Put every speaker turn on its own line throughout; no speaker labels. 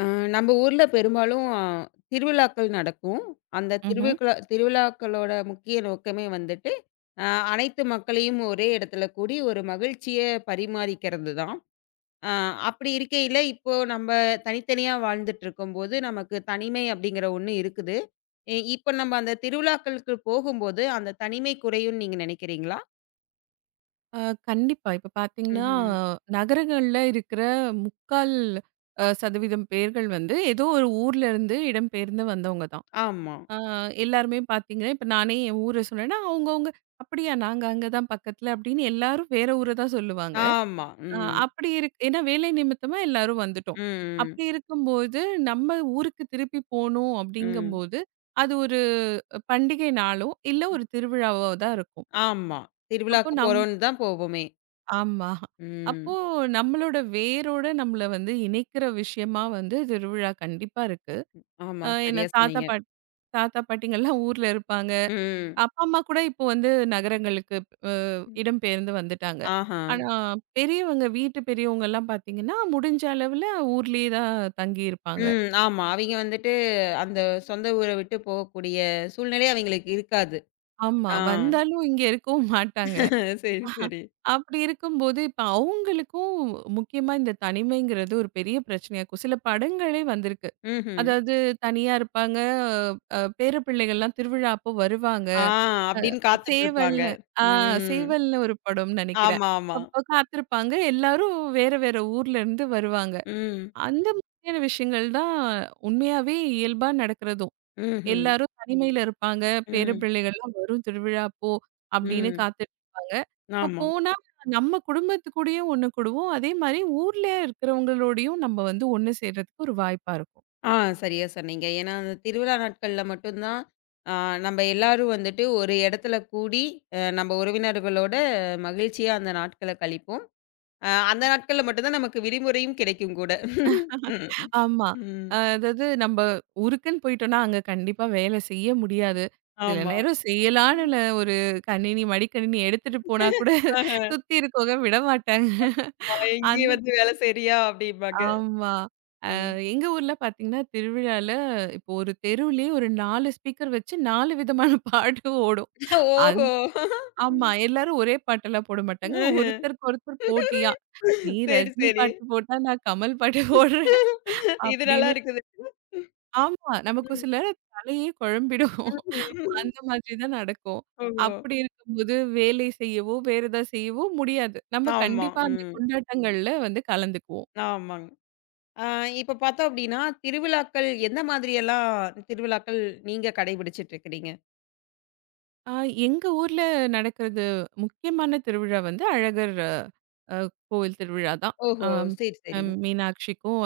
அ நம்ம ஊர்ல பெரும்பாலும் திருவிழாக்கள் நடக்கும். அந்த
ம்ஹ்ம்.
திருவிழாக்களோட முக்கிய நோக்கமே வந்துட்டு, அ அனைத்து மக்களையும் ஒரே இடத்துல கூடி ஒரு மகிழ்ச்சிய பரிமாறிக்கிறது தான். அ அப்படி இருக்கையில, இப்போ நம்ம தனித்தனியா வாழ்ந்துட்டு இருக்கும்போது, நமக்கு தனிமை அப்படிங்கிற ஒண்ணு இருக்குது. இப்போ நம்ம அந்த திருவிழாக்களுக்கு போகும்போது, அந்த தனிமை குறையும்னு நீங்க நினைக்கிறீங்களா?
அ கண்டிப்பா. இப்ப பார்த்தீங்கன்னா,
ம்ஹ்ம்.
நகரங்கள்ல இருக்கிற முக்கால் சதவீதம் பேர்கள் வந்து ஏதோ ஒரு ஊர்ல இருந்து இடம்பெயர்ந்து வந்தவங்க தான்.
ஆமா,
அ எல்லாருமே பார்த்தீங்கன்னா, இப்ப நானே என் ஊர சொன்னேன்னா, அவங்கவங்க "அப்படியா நாங்க அங்க தான் பக்கத்துல" அப்படின்னு எல்லாரும் வேற ஊர தான் சொல்லுவாங்க.
ஆமா.
அ
ம்.
அப்படி இருக் ஏன்னா வேலை நிமித்தமா எல்லாரும் வந்துட்டோம்.
ம்,
அப்படி இருக்கும்போது நம்ம ஊருக்கு திருப்பி போணும்
ம், ம்.
அப்படிங்கும்போது, அது ஒரு பண்டிகை நாளோ, இல்ல ஒரு திருவிழாவோ தான் இருக்கும்.
ஆமா.
அப்போ
திருவிழாக்கு
நம்
போறோம்ன்னு தான் போவோமே!
ஆமா. அப்போ
ம்.
நம்மளோட வேரோட நம்மள வந்து இணைக்கிற விஷயமா வந்து திருவிழா கண்டிப்பா இருக்கு.
ஆமா.
ஏன்னா
சரியா சொன்னீங்க.
தாத்தா பாட்டிங்கலாம் ஊர்ல இருப்பாங்க.
ம்.
அப்பா, அம்மா கூட இப்போ வந்து நகரங்களுக்கு இடம்பெயர்ந்து வந்துட்டாங்க.
ஆஹா.
ஆனா பெரியவங்க வீட்டு பெரியவங்கலாம் பார்த்தீங்கன்னா, முடிஞ்ச அளவுல ஊர்லயே தான் தங்கி இருப்பாங்க.
ம். ஆமா. அவிங்க வந்துட்டு அந்த சொந்த ஊர விட்டு போகக்கூடிய சூழ்நிலை அவிங்களுக்கு இருக்காது.
ஆமா.
ஆ.
வந்தாலும் இங்க இருக்கவும் மாட்டாங்க.
சரி, சரி.
அப்படி இருக்கும்போது, இப்ப அவங்களுக்கும் முக்கியமா இந்த தனிமைங்கிறது ஒரு பெரிய பிரச்சனையா இருக்கும். சில படங்களே வந்திருக்கு.
ம்ஹ்ம்.
அதாவது தனியா இருப்பாங்க. பேர பிள்ளைகள்லாம் திருவிழா அப்போ வருவாங்க.
ஆ அப்டின்னு காத்துட்டு இருப்பாங்க.
சேவல்னு ஆ
ம்.
சேவல்னு ஒரு படம்னு நெனைக்கிறேன்.
ஆமா, ஆமா.
அப்போ காத்திருப்பாங்க. எல்லாரும் வேற வேற ஊர்ல இருந்து வருவாங்க.
ம்.
அந்த மாதிரியான விஷயங்கள் தான் உண்மையாவே இயல்பா நடக்கிறதும்.
ம்ஹ்ம்.
எல்லாரும் தனிமையில இருப்பாங்க. பேர
ம்.
பிள்ளைகள்லாம் வரும் திருவிழா அப்போ அப்படின்னு
ம்.
காத்துட்ருப்பாங்க. இப்போ
ஆமா.
போனா நம்ம குடும்பத்து கூடயும் ஒண்ணு கூடுவோம். அதே மாரி ஊர்ல இருக்கிறவங்களோடையும் நம்ம வந்து ஒண்ணு சேர்றதுக்கு ஒரு வாய்ப்பா இருக்கும்.
ஆ சரியா சொன்னீங்க. ஏன்னா, அந்த திருவிழா நாட்கள்ல மட்டும் தான் ஆ நம்ப எல்லாரும் வந்துட்டு ஒரு இடத்துல கூடி, நம்ப உறவினர்களோட மகிழ்ச்சியா அந்த நாட்கள கழிப்போம். அந்த நாட்கள்ல மட்டும் தான் நமக்கு விடுமுறையும் கிடைக்கும் கூட. ம்.
ஆமா.
ம்.
அதாவது நம்ப உருக்குன்னு போயிட்டோம்னா, அங்க கண்டிப்பா வேலை செய்ய முடியாது. சில
ஆமா.
நேரம் செய்யலான்னுல ஒரு கணினி, மடிக்கணினி எடுத்துட்டு போனா கூட
ஆஹ.
சுத்தி இருக்கவங்க விடமாட்டாங்க.
"அவ இங்கேயே
அந்த
வந்து வேலை செய்றியா?" அப்படிம்பாங்க.
ஆமா.
ம்.
எங்க ஊர்ல பார்த்தீங்கன்னா, திருவிழால இப்போ ஒரு தெருவுலயே ஒரு 4 ஸ்பீக்கர் வச்சு 4 விதமான பாட்டு ஓடும். அந்
ஓஹோ!
ஆமா.
ம்.
எல்லாரும் ஒரே பாட்டெல்லாம் போட மாட்டாங்க.
ம்ஹ்ம்.
ஒருத்தருக்கு ஒருத்தர் போட்டியா. "நீ
சரி,
ரஜினி
சரி.
பாட்டு போட்டா, நான் கமல் பாட்டு போடுறேன்"
இது நல்லா
அப்படின்னு.
இருக்குது.
ஆமா. நமக்கு
ம்.
சில தலையே குழம்பிடும்.
ம்ஹ்ம்.
அந்த மாதிரி தான் நடக்கும்.
ஓஹோ!
அப்படி இருக்கும்போது வேலை செய்யவோ, வேற ஏதாவது செய்யவோ முடியாது. நம்ம
ஆமா.
கண்டிப்பா அந்த
ம்.
கொண்டாட்டங்கள்ல வந்து கலந்துக்குவோம்.
ஆமாங்க. ஆ இப்ப பார்த்தோம் அப்படின்னா, திருவிழாக்கள் எந்த மாதிரியெல்லாம் திருவிழாக்கள் நீங்க கடைபிடிச்சிட்டு இருக்கிறீங்க?
ஆ எங்க ஊர்ல நடக்கிறது முக்கியமான திருவிழா வந்து அழகர் அ கோவில் திருவிழா தான்.
ஓஹோ!
அம்
சரி,
அம்
சரிங்க.
மீனாட்சிக்கும்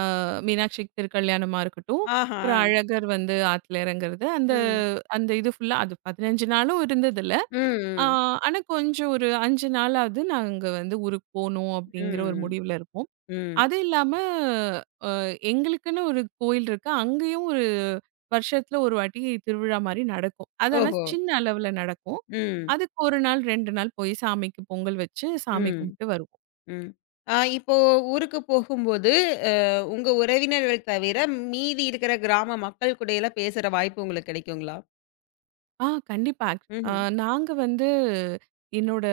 அ மீனாட்சி திருக்கல்யாணமா இருக்கட்டும்.
ஆஹா.
அப்புறம் அழகர் வந்து ஆத்துல இறங்குறது. அந்த
ம்.
அந்த இது ஃபுல்லா அது 15 நாளும் இருந்ததில்ல. ஆ
ம்,
ஆனா கொஞ்சம் ஒரு 5 நாளாவது நாங்க வந்து ஊருக்கு போணும் அப்படிங்கிற ஒரு
ம்,
முடிவுல இருக்கோம்.
ம்.
அது இல்லாம அ எங்களுக்குன்னு ஒரு கோயில் இருக்கு. அங்கேயும் ஒரு வருஷத்துல ஒரு வாட்டி திருவிழா மாரி நடக்கும். அது ஆனா
ஓஹோ!
சின்ன அளவுல நடக்கும்.
ம்,
அதுக்கு 1 நாள், 2 நாள் போய் சாமிக்கு பொங்கல் வச்சு சாமி
ம்,
கும்பிட்டு வருவோம்.
ம். இப்போ ஊருக்கு போகும்போது, அ உங்க உறவினர்கள் தவிர, மீதி இருக்கிற கிராம மக்கள் கூடயெல்லாம் பேசுற வாய்ப்பு உங்களுக்கு கிடைக்குங்களா?
கண்டிப்பா. ஆக் அ
ம்ஹ்ம்.
நாங்க வந்து என்னோட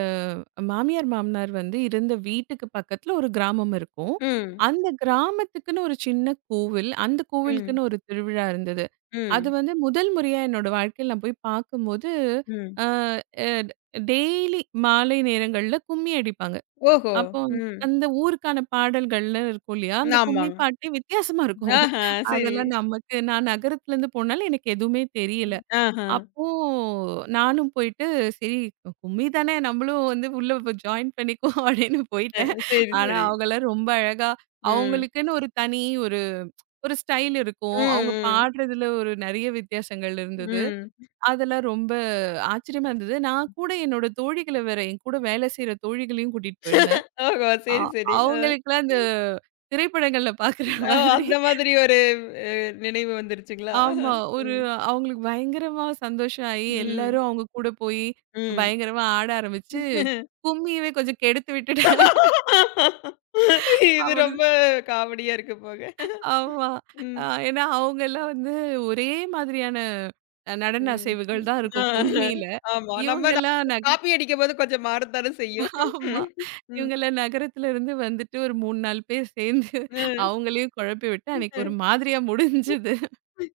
மாமியார், மாமனார் வந்து இருந்த வீட்டுக்கு பக்கத்துல ஒரு கிராமம் இருக்கும்.
ம்,
அந்த கிராமத்துக்குன்னு ஒரு சின்ன கோவில். அந்த
ம்,
கோவிலுக்குன்னு ஒரு திருவிழா இருந்தது. அது
ம்,
வந்து முதல் முறையா என்னோட வாழ்க்கையில நான் போய் பார்க்கும்போது,
ம்.
அ அ டெய்லி மாலை நேரங்கள்ல கும்மி அடிப்பாங்க.
ஓஹோ!
அப்போ
ம்.
அந்த ஊருக்கான பாடல்கள்லாம் இருக்கும் இல்லையா? அந்த கும்மி
ஆமாங்க.
பாட்டே வித்தியாசமா இருக்கும்.
ஆஹா, சரி.
அதெல்லாம் நமக்கு நான் நகரத்துலேருந்து போனாலும் எனக்கு எதுவுமே தெரியல.
ஆஹா.
அப்போ நானும் போயிட்டு, சரி கும்மி தானே நம்மளும் வந்து உள்ள ஜாயின் பண்ணிக்குவோம் அப்படின்னு
அ
போயிட்டேன்.
சரி,
ஆனா
சரி.
அவங்கலாம் ரொம்ப அழகா
ம்,
அவங்களுக்குன்னு ஒரு தனி ஒரு ஒரு ஸ்டைல்
ம்,
இருக்கும். அவங்க
ம்,
பாடுறதுல ஒரு நெறைய வித்தியாசங்கள் இருந்தது.
ம்.
அதெல்லாம் ரொம்ப ஆச்சரியமா இருந்தது. நான் கூட என்னோட தோழிகள வேற என் கூட வேலை செய்ற தோழிகளையும் கூட்டிட்டு போயிருந்தேன்.
ஓஹோ!
அ
சரி, சரி.
அவங்களுக்கெல்லாம் இந்த திரைப்படங்கள்ல பாக்குற
ஓ!
மாதிரி
அந்த மாதிரி ஒரு அ நினைவு வந்துருச்சுங்களா?
ஆமா. ஒரு
ம்.
அவங்களுக்கு பயங்கரமா சந்தோஷம் ஆயி,
ம்.
எல்லாரும் அவங்க கூட போயி,
ம்.
பயங்கரமா ஆட ஆரம்பிச்சு, கும்மியவே கொஞ்சம் கெடுத்து விட்டுட்டேன்.
இது
அப்படின்னு
ரொம்ப காமெடியா இருக்கு போங்க.
ஆமா. அ
ம்.
ஏன்னா அவங்கலாம் வந்து ஒரே மாதிரியான நடன
ம்.
அசைவுகள்
ம்.
தான்
ஆ.
இருக்கும் கும்மியில.
ஆமா. நம்ம
இவங்கலாம் நக
காப்பி அடிக்கும்போது கொஞ்சம் மாறத்தானே செய்யும்.
ஆமா.
ம். ம்.
இவங்கலாம் நகரத்துல இருந்து வந்துட்டு ஒரு 3, 4 பேர் சேர்ந்து அவங்களையும் குழப்பி விட்டு அன்னைக்கு ஒரு
ம்.
மாதிரியா முடிஞ்சது.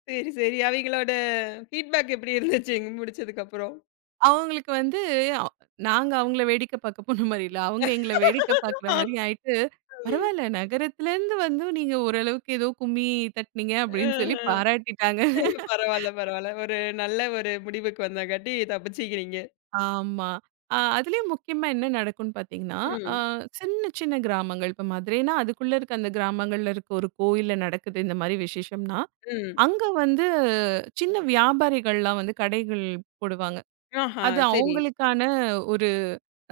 சரி, சரி. அவைங்களோட ஃபீட்பேக் எப்படி இருந்துச்சுங்க முடிச்சதுக்கப்புறம்?
அவங்களுக்கு வந்து அ நாங்க அவங்கள வேடிக்கை பார்க்க போன மாரி இல்ல. அவங்க எங்கள வேடிக்கை பார்க்குற மாரி ஆயிட்டு பரவால்ல. நகரத்துலருந்து வந்தும் நீங்க ஓரளவுக்கு ஏதோ கும்மி தட்டுனீங்க அப்படின்னு சொல்லி
ம்ஹ்ம்.
பாராட்டிட்டாங்க.
பரவால்ல, பரவால்ல. ஒரு நல்ல ஒரு முடிவுக்கு வந்தங்காட்டி தப்பிச்சுக்கிறீங்க.
ஆமா. அதுலயும் முக்கியமா என்ன நடக்கும்ன்னு பார்த்தீங்கன்னா, அ
ம்.
சின்ன சின்ன கிராமங்கள் இப்ப மதுரைன்னா அதுக்குள்ள இருக்க அந்த கிராமங்கள்ல இருக்க ஒரு கோயில்ல நடக்குது இந்த மாரி விசேஷம்னா,
ம்.
அங்க வந்து சின்ன வியாபாரிகள்லாம் வந்து கடைகள் போடுவாங்க.
ஆஹா!
அது
சரி.
அவங்களுக்கான ஒரு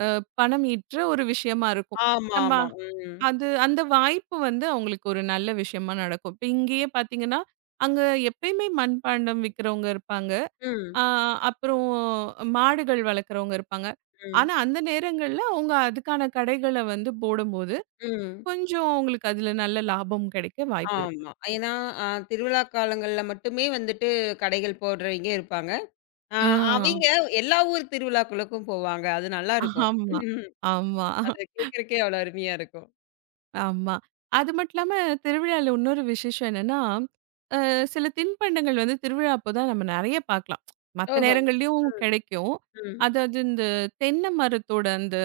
அ பணம் ஈற்ற ஒரு விஷயமா இருக்கும்.
ஆமா,
நம்ம
ஆமா. ம்.
அது அந்த வாய்ப்பு வந்து அவங்களுக்கு ஒரு நல்ல விஷயமா நடக்கும். இப்ப இங்கேயே பார்த்தீங்கன்னா, அங்க எப்பயுமே மண்பாண்டம் விக்கிறவங்க இருப்பாங்க. ஆ
ம்.
அப்புறம் மாடுகள் வளர்க்குறவங்க இருப்பாங்க.
ம்.
ஆனா, அந்த நேரங்கள்ல அவங்க அதுக்கான கடைகள வந்து போடும்போது,
ம்.
கொஞ்சம் அவங்களுக்கு அதுல நல்ல லாபம் கிடைக்க வாய்ப்பு இருக்கு.
ஆமா. ஏன்னா, அ திருவிழா காலங்கள்ல மட்டுமே வந்துட்டு கடைகள் போடுறவைங்க இருப்பாங்க. அ
ஆ.
அவைங்க எல்லா ஊர் திருவிழாக்களுக்கும் போவாங்க. அது நல்லாருக்கும்.
ஆமா,
ம்.
ஆமா.
அத கேட்கறக்கே அவ்வளோ அருமையா இருக்கும்.
ஆமா. அது மட்டும் இல்லாம திருவிழால இன்னொரு விசேஷம் என்னன்னா, அ சில தின்பண்டங்கள் வந்து திருவிழா அப்போ தான் நம்ம நெறைய பார்க்கலாம். மத்த
ஓஹோ!
நேரங்கள்லயும்
ம்.
கிடைக்கும்.
ம்.
அதாவது இந்த தென்னை மரத்தோட அந்த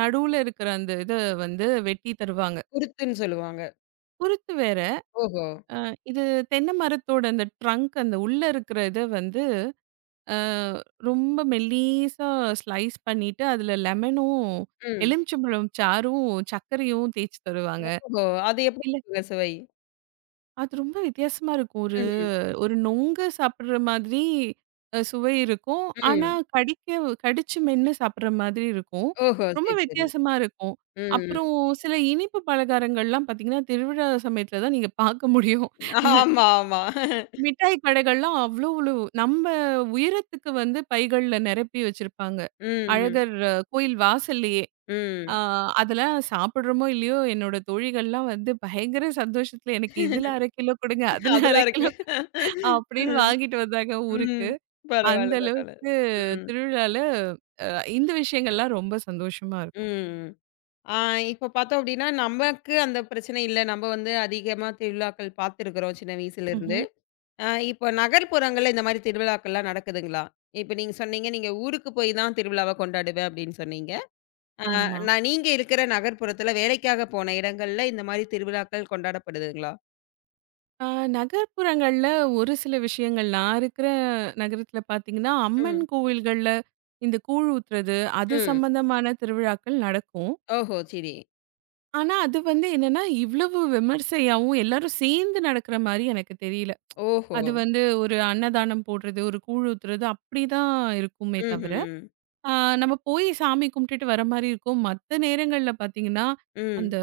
நடுவுல இருக்கிற அந்த இத வந்து வெட்டி தருவாங்க.
குருத்துன்னு சொல்லுவாங்க.
குருத்து வேற.
ஓஹோ!
அ இது தென்னை மரத்தோட அந்த ட்ரங்க் அந்த உள்ள இருக்கிற இத வந்து அ ரொம்ப மெல்லிசா ஸ்லைஸ் பண்ணிட்டு அதில லெமனும்,
ம்.
எலுமிச்சம்பழம் சாறும், சர்க்கரையும் தேய்ச்சு தருவாங்க.
ஓஹோ! அது எப்படி
இல்ல
இருக்குங்க சுவை?
அது ரொம்ப வித்தியாசமா இருக்கும்.
ம்.
ஒரு நொங்கு சாப்பிடுற மாதிரி சுவை இருக்கும். ஆனா,
ம்.
கடிக்க கடிச்சு மென்னு சாப்பிடுற மாதிரி இருக்கும்.
ஓஹோ!
ரொம்ப
சரி, சரி.
வித்தியாசமா இருக்கும்.
ம்.
அப்புறம் சில இனிப்பு பலகாரங்கள்லாம் பார்த்தீங்கன்னா, திருவிழா சமயத்தில தான் நீங்க பார்க்க முடியும்.
ஆமா, ஆமா.
மிட்டாய் கடைகள்லாம் அவ்ளோ நம்ம உயரத்துக்கு வந்து பைகள்ல நிரப்பி வச்சிருப்பாங்க.
ம்.
அழகர் கோயில் வாசல்லயே. ஆ
ம்.
அதெல்லாம் சாப்பிடுறோமோ, இல்லையோ என்னோட தோழிகள்லாம் வந்து பயங்கர சந்தோஷத்தில எனக்கு இதில 1/2 கிலோ கொடுங்க, அதில 1/2
அதெல்லாம்
கிலோ
இருக்குல்ல.
அப்படின்னு
ம்.
வாங்கிட்டு வந்தாங்க ஊருக்கு.
ம்.
அந்த
பரவால்ல, பரவால்ல.
அளவுக்கு
ம்.
திருவிழால அ இந்த விஷயங்கள்லாம் ரொம்ப சந்தோஷமா இருக்கும்.
ம். ஆ இப்ப பார்த்தோம் அப்டின்னா, நமக்கு அந்த பிரச்சனை இல்ல. நம்ம வந்து அதிகமா திருவிழாக்கள் பார்த்துருக்குறோம் சின்ன வயசுலருந்து.
ம்ஹ்ம்.
இப்போ நகர்ப்புறங்கள்ல இந்த மாரி திருவிழாக்கள்லாம் நடக்குதுங்களா? இப்ப நீங்க சொன்னீங்க, நீங்க ஊருக்கு போய் தான் திருவிழாவ கொண்டாடுவேன் அப்டின்னு சொன்னீங்க. அ
ஆமா.
நான் நீங்க இருக்கிற நகர்ப்புறத்துல வேலைக்காக போன இடங்கள்ல இந்த மாரி திருவிழாக்கள் கொண்டாடப்படுதுங்களா?
அ நகர்ப்புறங்கள்ல ஒரு சில விஷயங்கள் நான் இருக்கிற நகரத்துல பார்த்தீங்கன்னா, அம்மன்
ம்.
கோவில்கள்ல இந்த கூழ் ஊத்துறது, அது
ம்.
சம்பந்தமான திருவிழாக்கள் நடக்கும்.
ஓஹோ! சரி.
ஆனா, அது வந்து என்னன்னா, இவ்வளவு விமர்சையாவும் எல்லாரும் சேர்ந்து நடக்கிற மாரி எனக்கு தெரியல.
ஓஹோ!
அது வந்து ஒரு அன்னதானம் போடுறது, ஒரு கூழ் ஊத்துறது அப்படிதான் இருக்குமே தவிர
ம்ஹ்ம்.
ஆ, நம்ம போய் சாமி கும்பிட்டுட்டு வர மாரி இருக்கும். மத்த நேரங்கள்ல பார்த்தீங்கன்னா,
ம்.
அந்த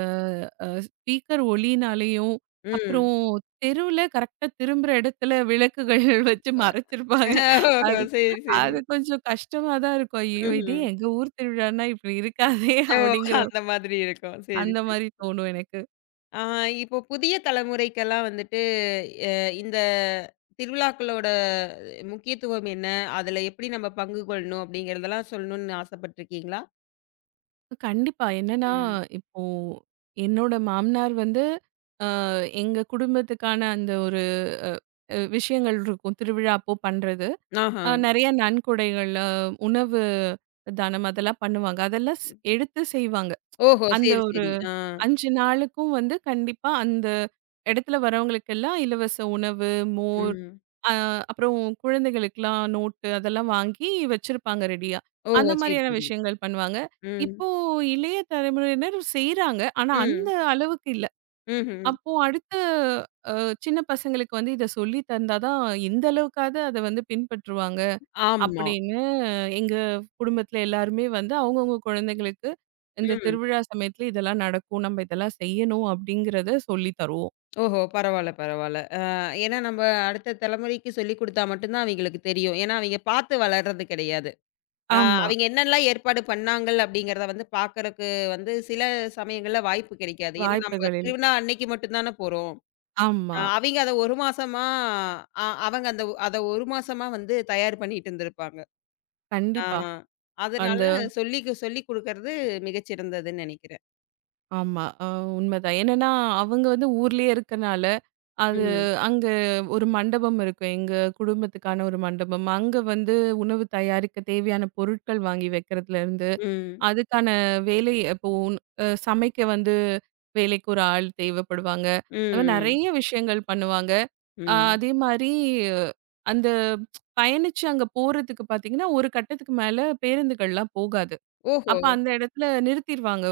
ஸ்பீக்கர் ஒலினாலேயும், அப்புறம்
ம்.
தெருவுல கரெக்ட்டா திரும்புற இடத்துல விளக்குகள் வச்சு
அ.
மறைச்சிருப்பாங்க.
ஓஹோ!
அது
சரி, சரி.
அது கொஞ்சம் கஷ்டமா தான் இருக்கும். ஐயோ! இதே
ம்ஹ்ம்.
எங்க ஊர் திருவிழான்னா இப்படி இருக்காதே
ஓ!
அப்படிங்கிற
அந்த மாதிரி இருக்கும். சரி,
அந்த
சரி.
மாரி தோணும் எனக்கு.
ஆ இப்போ புதிய தலைமுறைக்கெல்லாம் வந்துட்டு, எ இந்த திருவிழாக்களோட முக்கியத்துவம் என்ன? அதுல எப்படி நம்ம பங்கு கொள்ளணும்? அப்படிங்கிறதெல்லாம் சொல்லணும்னு ஆசைப்பட்டுருக்கீங்களா?
கண்டிப்பா. என்னன்னா,
ம்.
இப்போ என்னோட மாமனார் வந்து அ எங்க குடும்பத்துக்கான அந்த ஒரு அ அ விஷயங்கள் இருக்கும். திருவிழா அப்போ பண்றது.
ஆஹா.
நெறைய நன்கொடைகள், உணவு தானம் அதெல்லாம் பண்ணுவாங்க. அதெல்லாம் எடுத்து செய்வாங்க.
ஓஹோ!
அந்த
சரி,
ஒரு
சரி. ஆ.
5 நாளுக்கும் வந்து கண்டிப்பா அந்த இடத்துல வரவங்களுக்கெல்லாம் இலவச உணவு, மோர்,
ம்.
அ அப்புறம் குழந்தைகளுக்குலாம் நோட்டு அதெல்லாம் வாங்கி வச்சிருப்பாங்க ரெடியா.
ஓஹோ!
அந்த
சரி,
மாரியான
சரி.
விஷயங்கள் பண்ணுவாங்க.
ம்.
இப்போ இளைய தலைமுறையினர் செய்றாங்க. ஆனா அந்த
ம்.
அளவுக்கு இல்ல.
ம்ஹ்ம்.
அப்போ அடுத்த அ சின்ன பசங்களுக்கு வந்து இத சொல்லி தந்தா தான் இந்த அளவுக்காவது அத வந்து பின்பற்றுவாங்க.
ஆமா.
அப்படின்னு எங்க குடும்பத்துல எல்லாருமே வந்து அவங்கவங்க குழந்தைங்களுக்கு இந்த
ம்.
திருவிழா சமயத்துல இதெல்லாம் நடக்கும். நம்ம இதெல்லாம் செய்யணும் அப்படிங்கிறத சொல்லி தருவோம்.
ஓஹோ! பரவால்ல, பரவால்ல. ஏன்னா நம்ம அடுத்த தலைமுறைக்கு சொல்லிக் குடுத்தா மட்டும் தான் அவைங்களுக்கு தெரியும். ஏன்னா அவைங்க பார்த்து வளர்றது கிடையாது. அ
ஆமா.
அவைங்க என்னெல்லாம் ஏற்பாடு பண்ணாங்கள் அப்படிங்கிறத வந்து பார்க்கறக்கு வந்து சில சமயங்கள்ல வாய்ப்பு கிடைக்காது. ஏன்னா நம்ம
வாய்ப்புகள் இல்ல.
திருவிழா அன்னைக்கு மட்டும் தானே போறோம்.
ஆமா.
அவைங்க அத 1 மாசமா அவங்க அந்த அத 1 மாசமா வந்து தயார் பண்ணிட்டு இருந்திருப்பாங்க. ஆ
கண்டிப்பா. அந்த
அதனால சொல்லிக் சொல்லிக் குடுக்கறது மிகச்சிறந்ததுன்னு நெனைக்கிறேன்.
ஆமா. உண்மதான். என்னன்னா அவங்க வந்து ஊர்லயே இருக்கனால, அது
ம்,
அங்க ஒரு மண்டபம் இருக்கும். எங்க குடும்பத்துக்கான ஒரு மண்டபம். அங்க வந்து உணவு தயாரிக்க தேவையான பொருட்கள் வாங்கி வைக்கிறதுல இருந்து
ம், ம்,
அதுக்கான வேலை இப்போ உன் அ சமைக்க வந்து வேலைக்கு ஒரு ஆள் தேவைப்படுவாங்க. அது மாரி
ம்,
நெறைய விஷயங்கள் பண்ணுவாங்க.
ம்.
அதே மாரி அந்த பயணிச்சு அங்க போறதுக்கு பார்த்தீங்கன்னா, ஒரு கட்டத்துக்கு மேல பேருந்துகள்லாம் போகாது.
ஓஹோ!
அப்ப அந்த இடத்துல நிறுத்திருவாங்க.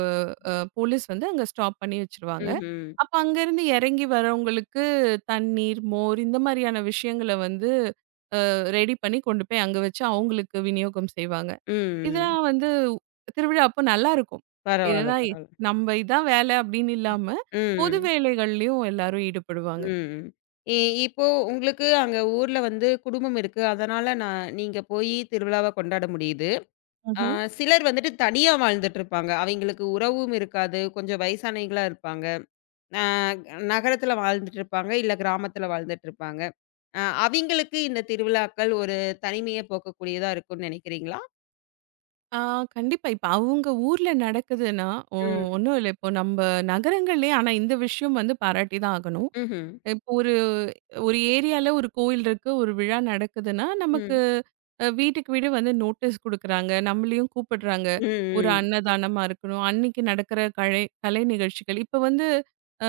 போலீஸ் வந்து அங்க ஸ்டாப் பண்ணி வச்சுருவாங்க.
ம்ஹ்ம்.
அப்ப அங்கருந்து இறங்கி வரவங்களுக்கு தண்ணீர், மோர் இந்த மாரியான விஷயங்கள வந்து ரெடி பண்ணி கொண்டு போய் அங்க வச்சு அவங்களுக்கு விநியோகம் செய்வாங்க.
ம், ம். ம்.
இதெல்லாம் வந்து திருவிழா அப்போ நல்லாருக்கும்.
பரவால்ல,
என்னன்னா இ-
பரவால்ல.
நம்ம இதான் வேலை அப்படின்னு இல்லாம, பொது
ம்,
வேலைகள்லயும் எல்லாரும் ஈடுபடுவாங்க.
ம், ம். இ இப்போ உங்களுக்கு அங்க ஊர்ல வந்து குடும்பம் இருக்கு. அதனால நான் நீங்க போயி திருவிழாவ கொண்டாட முடியுது. ஆ
ம்ஹ்ம்.
சிலர் வந்துட்டு தனியா வாழ்ந்துட்டுருப்பாங்க. அவைங்களுக்கு உறவும் இருக்காது. கொஞ்சம் வயசானவைங்களா இருப்பாங்க. ஆ நகரத்துல வாழ்ந்துட்டுருப்பாங்க, இல்ல கிராமத்துல வாழ்ந்துட்டுருப்பாங்க. அ அவிங்களுக்கு இந்த திருவிழாக்கள் ஒரு தனிமைய போக்கக்கூடியதா இருக்கும்னு நெனைக்கிறீங்களா?
ஆ கண்டிப்பா. இப்ப அவங்க ஊர்ல நடக்குதுன்னா, ஒ
ம்.
ஒண்ணும் இல்ல. இப்போ நம்ம நகரங்கள்லயே ஆனா இந்த விஷயம் வந்து பாராட்டி தான் ஆகணும்.
ம்ஹ்ம்.
இப்போ ஒரு ஒரு ஏரியால ஒரு கோயில் இருக்கு, ஒரு விழா நடக்குதுன்னா, நமக்கு
ம்.
வீட்டுக்கு வீடு வந்து நோட்டீஸ் குடுக்குறாங்க. நம்மளையும் கூப்பிடுறாங்க.
ம்,
ஒரு
ம்.
அன்னதானமா இருக்கணும், அன்னைக்கு நடக்கிற கலை கலை நிகழ்ச்சிகள். இப்ப வந்து அ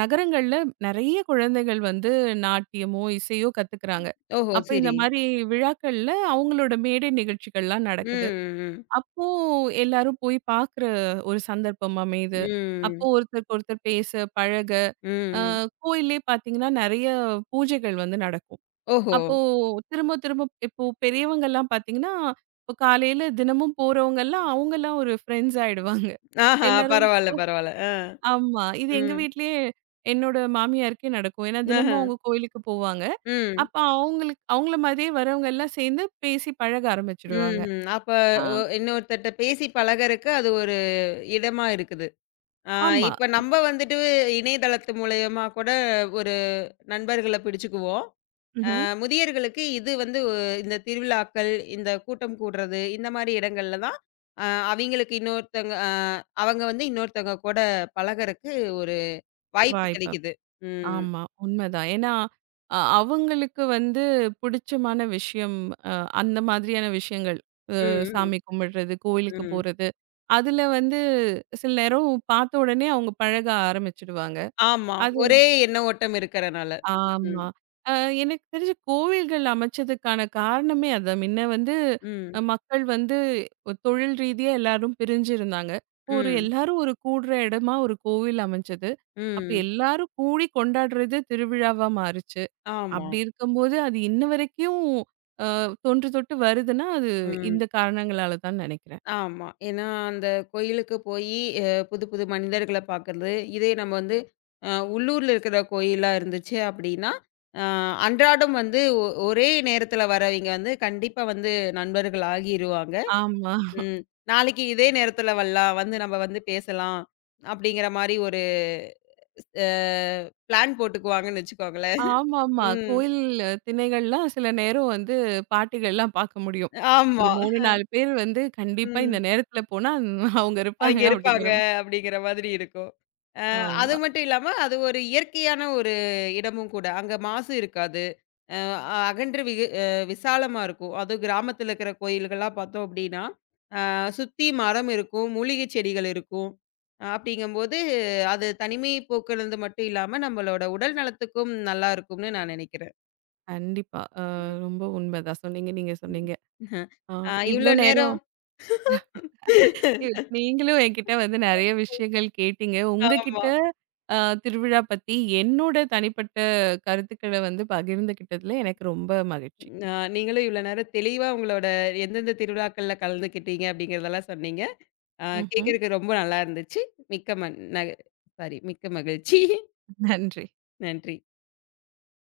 நகரங்கள்ல நெறைய குழந்தைகள் வந்து நாட்டியமோ, இசையோ கத்துக்கிறாங்க.
ஓஹோ!
அப்ப இந்த
சரி.
மாரி விழாக்கள்ல அவங்களோட மேடை நிகழ்ச்சிகள்லாம்
ம்,
நடக்குது.
ம், ம்.
அப்போ எல்லாரும் போய் பார்க்குற ஒரு சந்தர்ப்பம் அமையுது. அப்போ
ம்,
ஒருத்தருக்கு ஒருத்தர் பேச, பழக, அ
ம்.
கோயில்லயே பார்த்தீங்கன்னா, நெறைய பூஜைகள் வந்து நடக்கும்.
ஓஹோ!
அப்போ திரும்ப திரும்ப இப்போ பெரியவங்கலாம் பார்த்தீங்கன்னா, இப்போ காலையில தினமும் போறவங்கலாம், அவங்கலாம் ஒரு ஃப்ரெண்ட்ஸ் ஆயிடுவாங்க.
ஆஹா!
எல்லாரும்
பரவால்ல, பரவால்ல.
ஆமா. இது எங்க
ம்.
வீட்லயே என்னோட மாமியாருக்கே நடக்கும். ஏன்னா தினமும்
ஆஹா.
அவங்க கோயிலுக்கு போவாங்க.
ம்.
அப்ப அவங்களுக்கு அவங்கள மாதிரியே வரவங்கலாம் சேர்ந்து பேசி பழக ஆரம்பிச்சுடுவாங்க.
ம்ஹ்ம். அப்ப
ஆ
இன்னொருத்தர்ட்ட பேசி பழகறக்கு அது ஒரு இடமா இருக்குது. ஆ
ஆமா.
இப்ப நம்ப வந்துட்டு இணையதளத்து மூலியமா கூட ஒரு நண்பர்கள பிடிச்சுக்குவோம்.
ம்ஹ்ம்.
முதியவர்களுக்கு இது வந்து இந்த திருவிழாக்கள், இந்த கூட்டம் கூடுறது, இந்த மாரி இடங்கள்ல தான் அ அவிங்களுக்கு இன்னொருத்தங்க அவங்க வந்து இன்னொருத்தவங்க கூட பழகறக்கு ஒரு வாய்ப்பு
வாய்ப்பு
கிடைக்குது. ம்.
ஆமா. உண்மதான். ஏன்னா, அவங்களுக்கு வந்து புடிச்சமான விஷயம் அ அந்த மாதிரியான விஷயங்கள்.
ம், ம்,
சாமி கும்பிடுறது, கோயிலுக்கு
ம்.
போறது. அதுல வந்து சில நேரம் பார்த்த உடனே அவங்க பழக ஆரம்பிச்சுடுவாங்க.
ஆமா.
அது
ஒரே எண்ண ஓட்டம் இருக்கறனால. ம்.
ஆமா. அ எனக்கு தெரிஞ்சு கோவில்கள் அமைச்சதுக்கான காரணமே அதான். முன்ன வந்து
ம்.
மக்கள் வந்து ஒரு தொழில் ரீதியா எல்லாரும் பிரிஞ்சிருந்தாங்க. ஒரு
ம்.
எல்லாரும் ஒரு கூடுற இடமா ஒரு கோவில் அமைஞ்சது. அப்ப
ம்.
எல்லாரும் கூடி கொண்டாடுறது திருவிழாவா மாறுச்சு.
ஆமா.
அப்படி இருக்கும்போது, அது இன்ன வரைக்கும் அ தொன்று தொட்டு வருதுன்னா, அது
ம்.
இந்த காரணங்களால தான் நெனைக்கிறேன்.
ஆமா. ஏன்னா அந்த கோயிலுக்கு போயி புது புது மனிதர்கள பார்க்கறது. இதே நம்ம வந்து அ உள்ளூர்ல இருக்கிற கோயிலா இருந்துச்சு அப்படின்னா, அ அன்றாடம் வந்து ஒரே நேரத்தில வரவைங்க வந்து கண்டிப்பா வந்து நண்பர்கள் ஆகிருவாங்க.
ஆமா.
ம். நாளைக்கு இதே நேரத்தில வரலாம். வந்து நம்ம வந்து பேசலாம். அப்படிங்கிற மாரி ஒரு அ பிளான் போட்டுக்குவாங்கன்னு வச்சுக்கோங்களேன்.
ஆமாமா.
ம்.
கோயில் திண்ணைகள்லாம் சில நேரம் வந்து பாட்டிகள்லாம் பார்க்க முடியும். ஒரு
ஆமா.
3, 4 பேர் வந்து கண்டிப்பா இந்த
ம்.
நேரத்துல போனா உம் அவங்க இருப்பாங்க
அவிங்க
அப்படிங்கிற
இருப்பாங்க அப்படிங்கிற மாதிரி இருக்கும். அ அது
ஆமா.
மட்டும் இல்லாம அது ஒரு இயற்கையான ஒரு இடமும் கூட. அங்க மாசு இருக்காது. அ அகன்ற விகு அ விசாலமா இருக்கும். அதுவும் கிராமத்துல இருக்கிற கோயில்கள்லாம் பார்த்தோம் அப்படின்னா, அ சுத்தி மரம் இருக்கும், மூலிகை செடிகள் இருக்கும். அப்படிங்கும்போது அது தனிமை போக்குறது மட்டும் இல்லாம நம்மளோட உடல் நலத்துக்கும் நல்லா இருக்கும்னு நான் நினைக்கிறேன்.
கண்டிப்பா. ரொம்ப உண்மைதான். சொன்னீங்க, நீங்க சொன்னீங்க.
ம்.
அ இவ்ளோ
இவ்ளோ
நேரம்
நேரம்
ஏய், நீங்களும் என்கிட்ட வந்து நெறைய விஷயங்கள் கேட்டீங்க. உங்ககிட்ட
ஆமா.
அ திருவிழா பத்தி என்னோட தனிப்பட்ட கருத்துக்கள வந்து பகிர்ந்துக்கிட்டதுல எனக்கு ரொம்ப மகிழ்ச்சி.
நீங்களும் இவ்வளோ நேரம் தெளிவா உங்களோட எந்தெந்த திருவிழாக்கள்ல கலந்துக்கிட்டீங்க அப்படிங்கிறதெல்லாம் சொன்னீங்க. ஆ
ம்ஹ்ம்.
கேட்கறக்கு ரொம்ப நல்லா இருந்துச்சு. மிக்க மன் ந சாரி மிக்க மகிழ்ச்சி.
நன்றி.
நன்றி.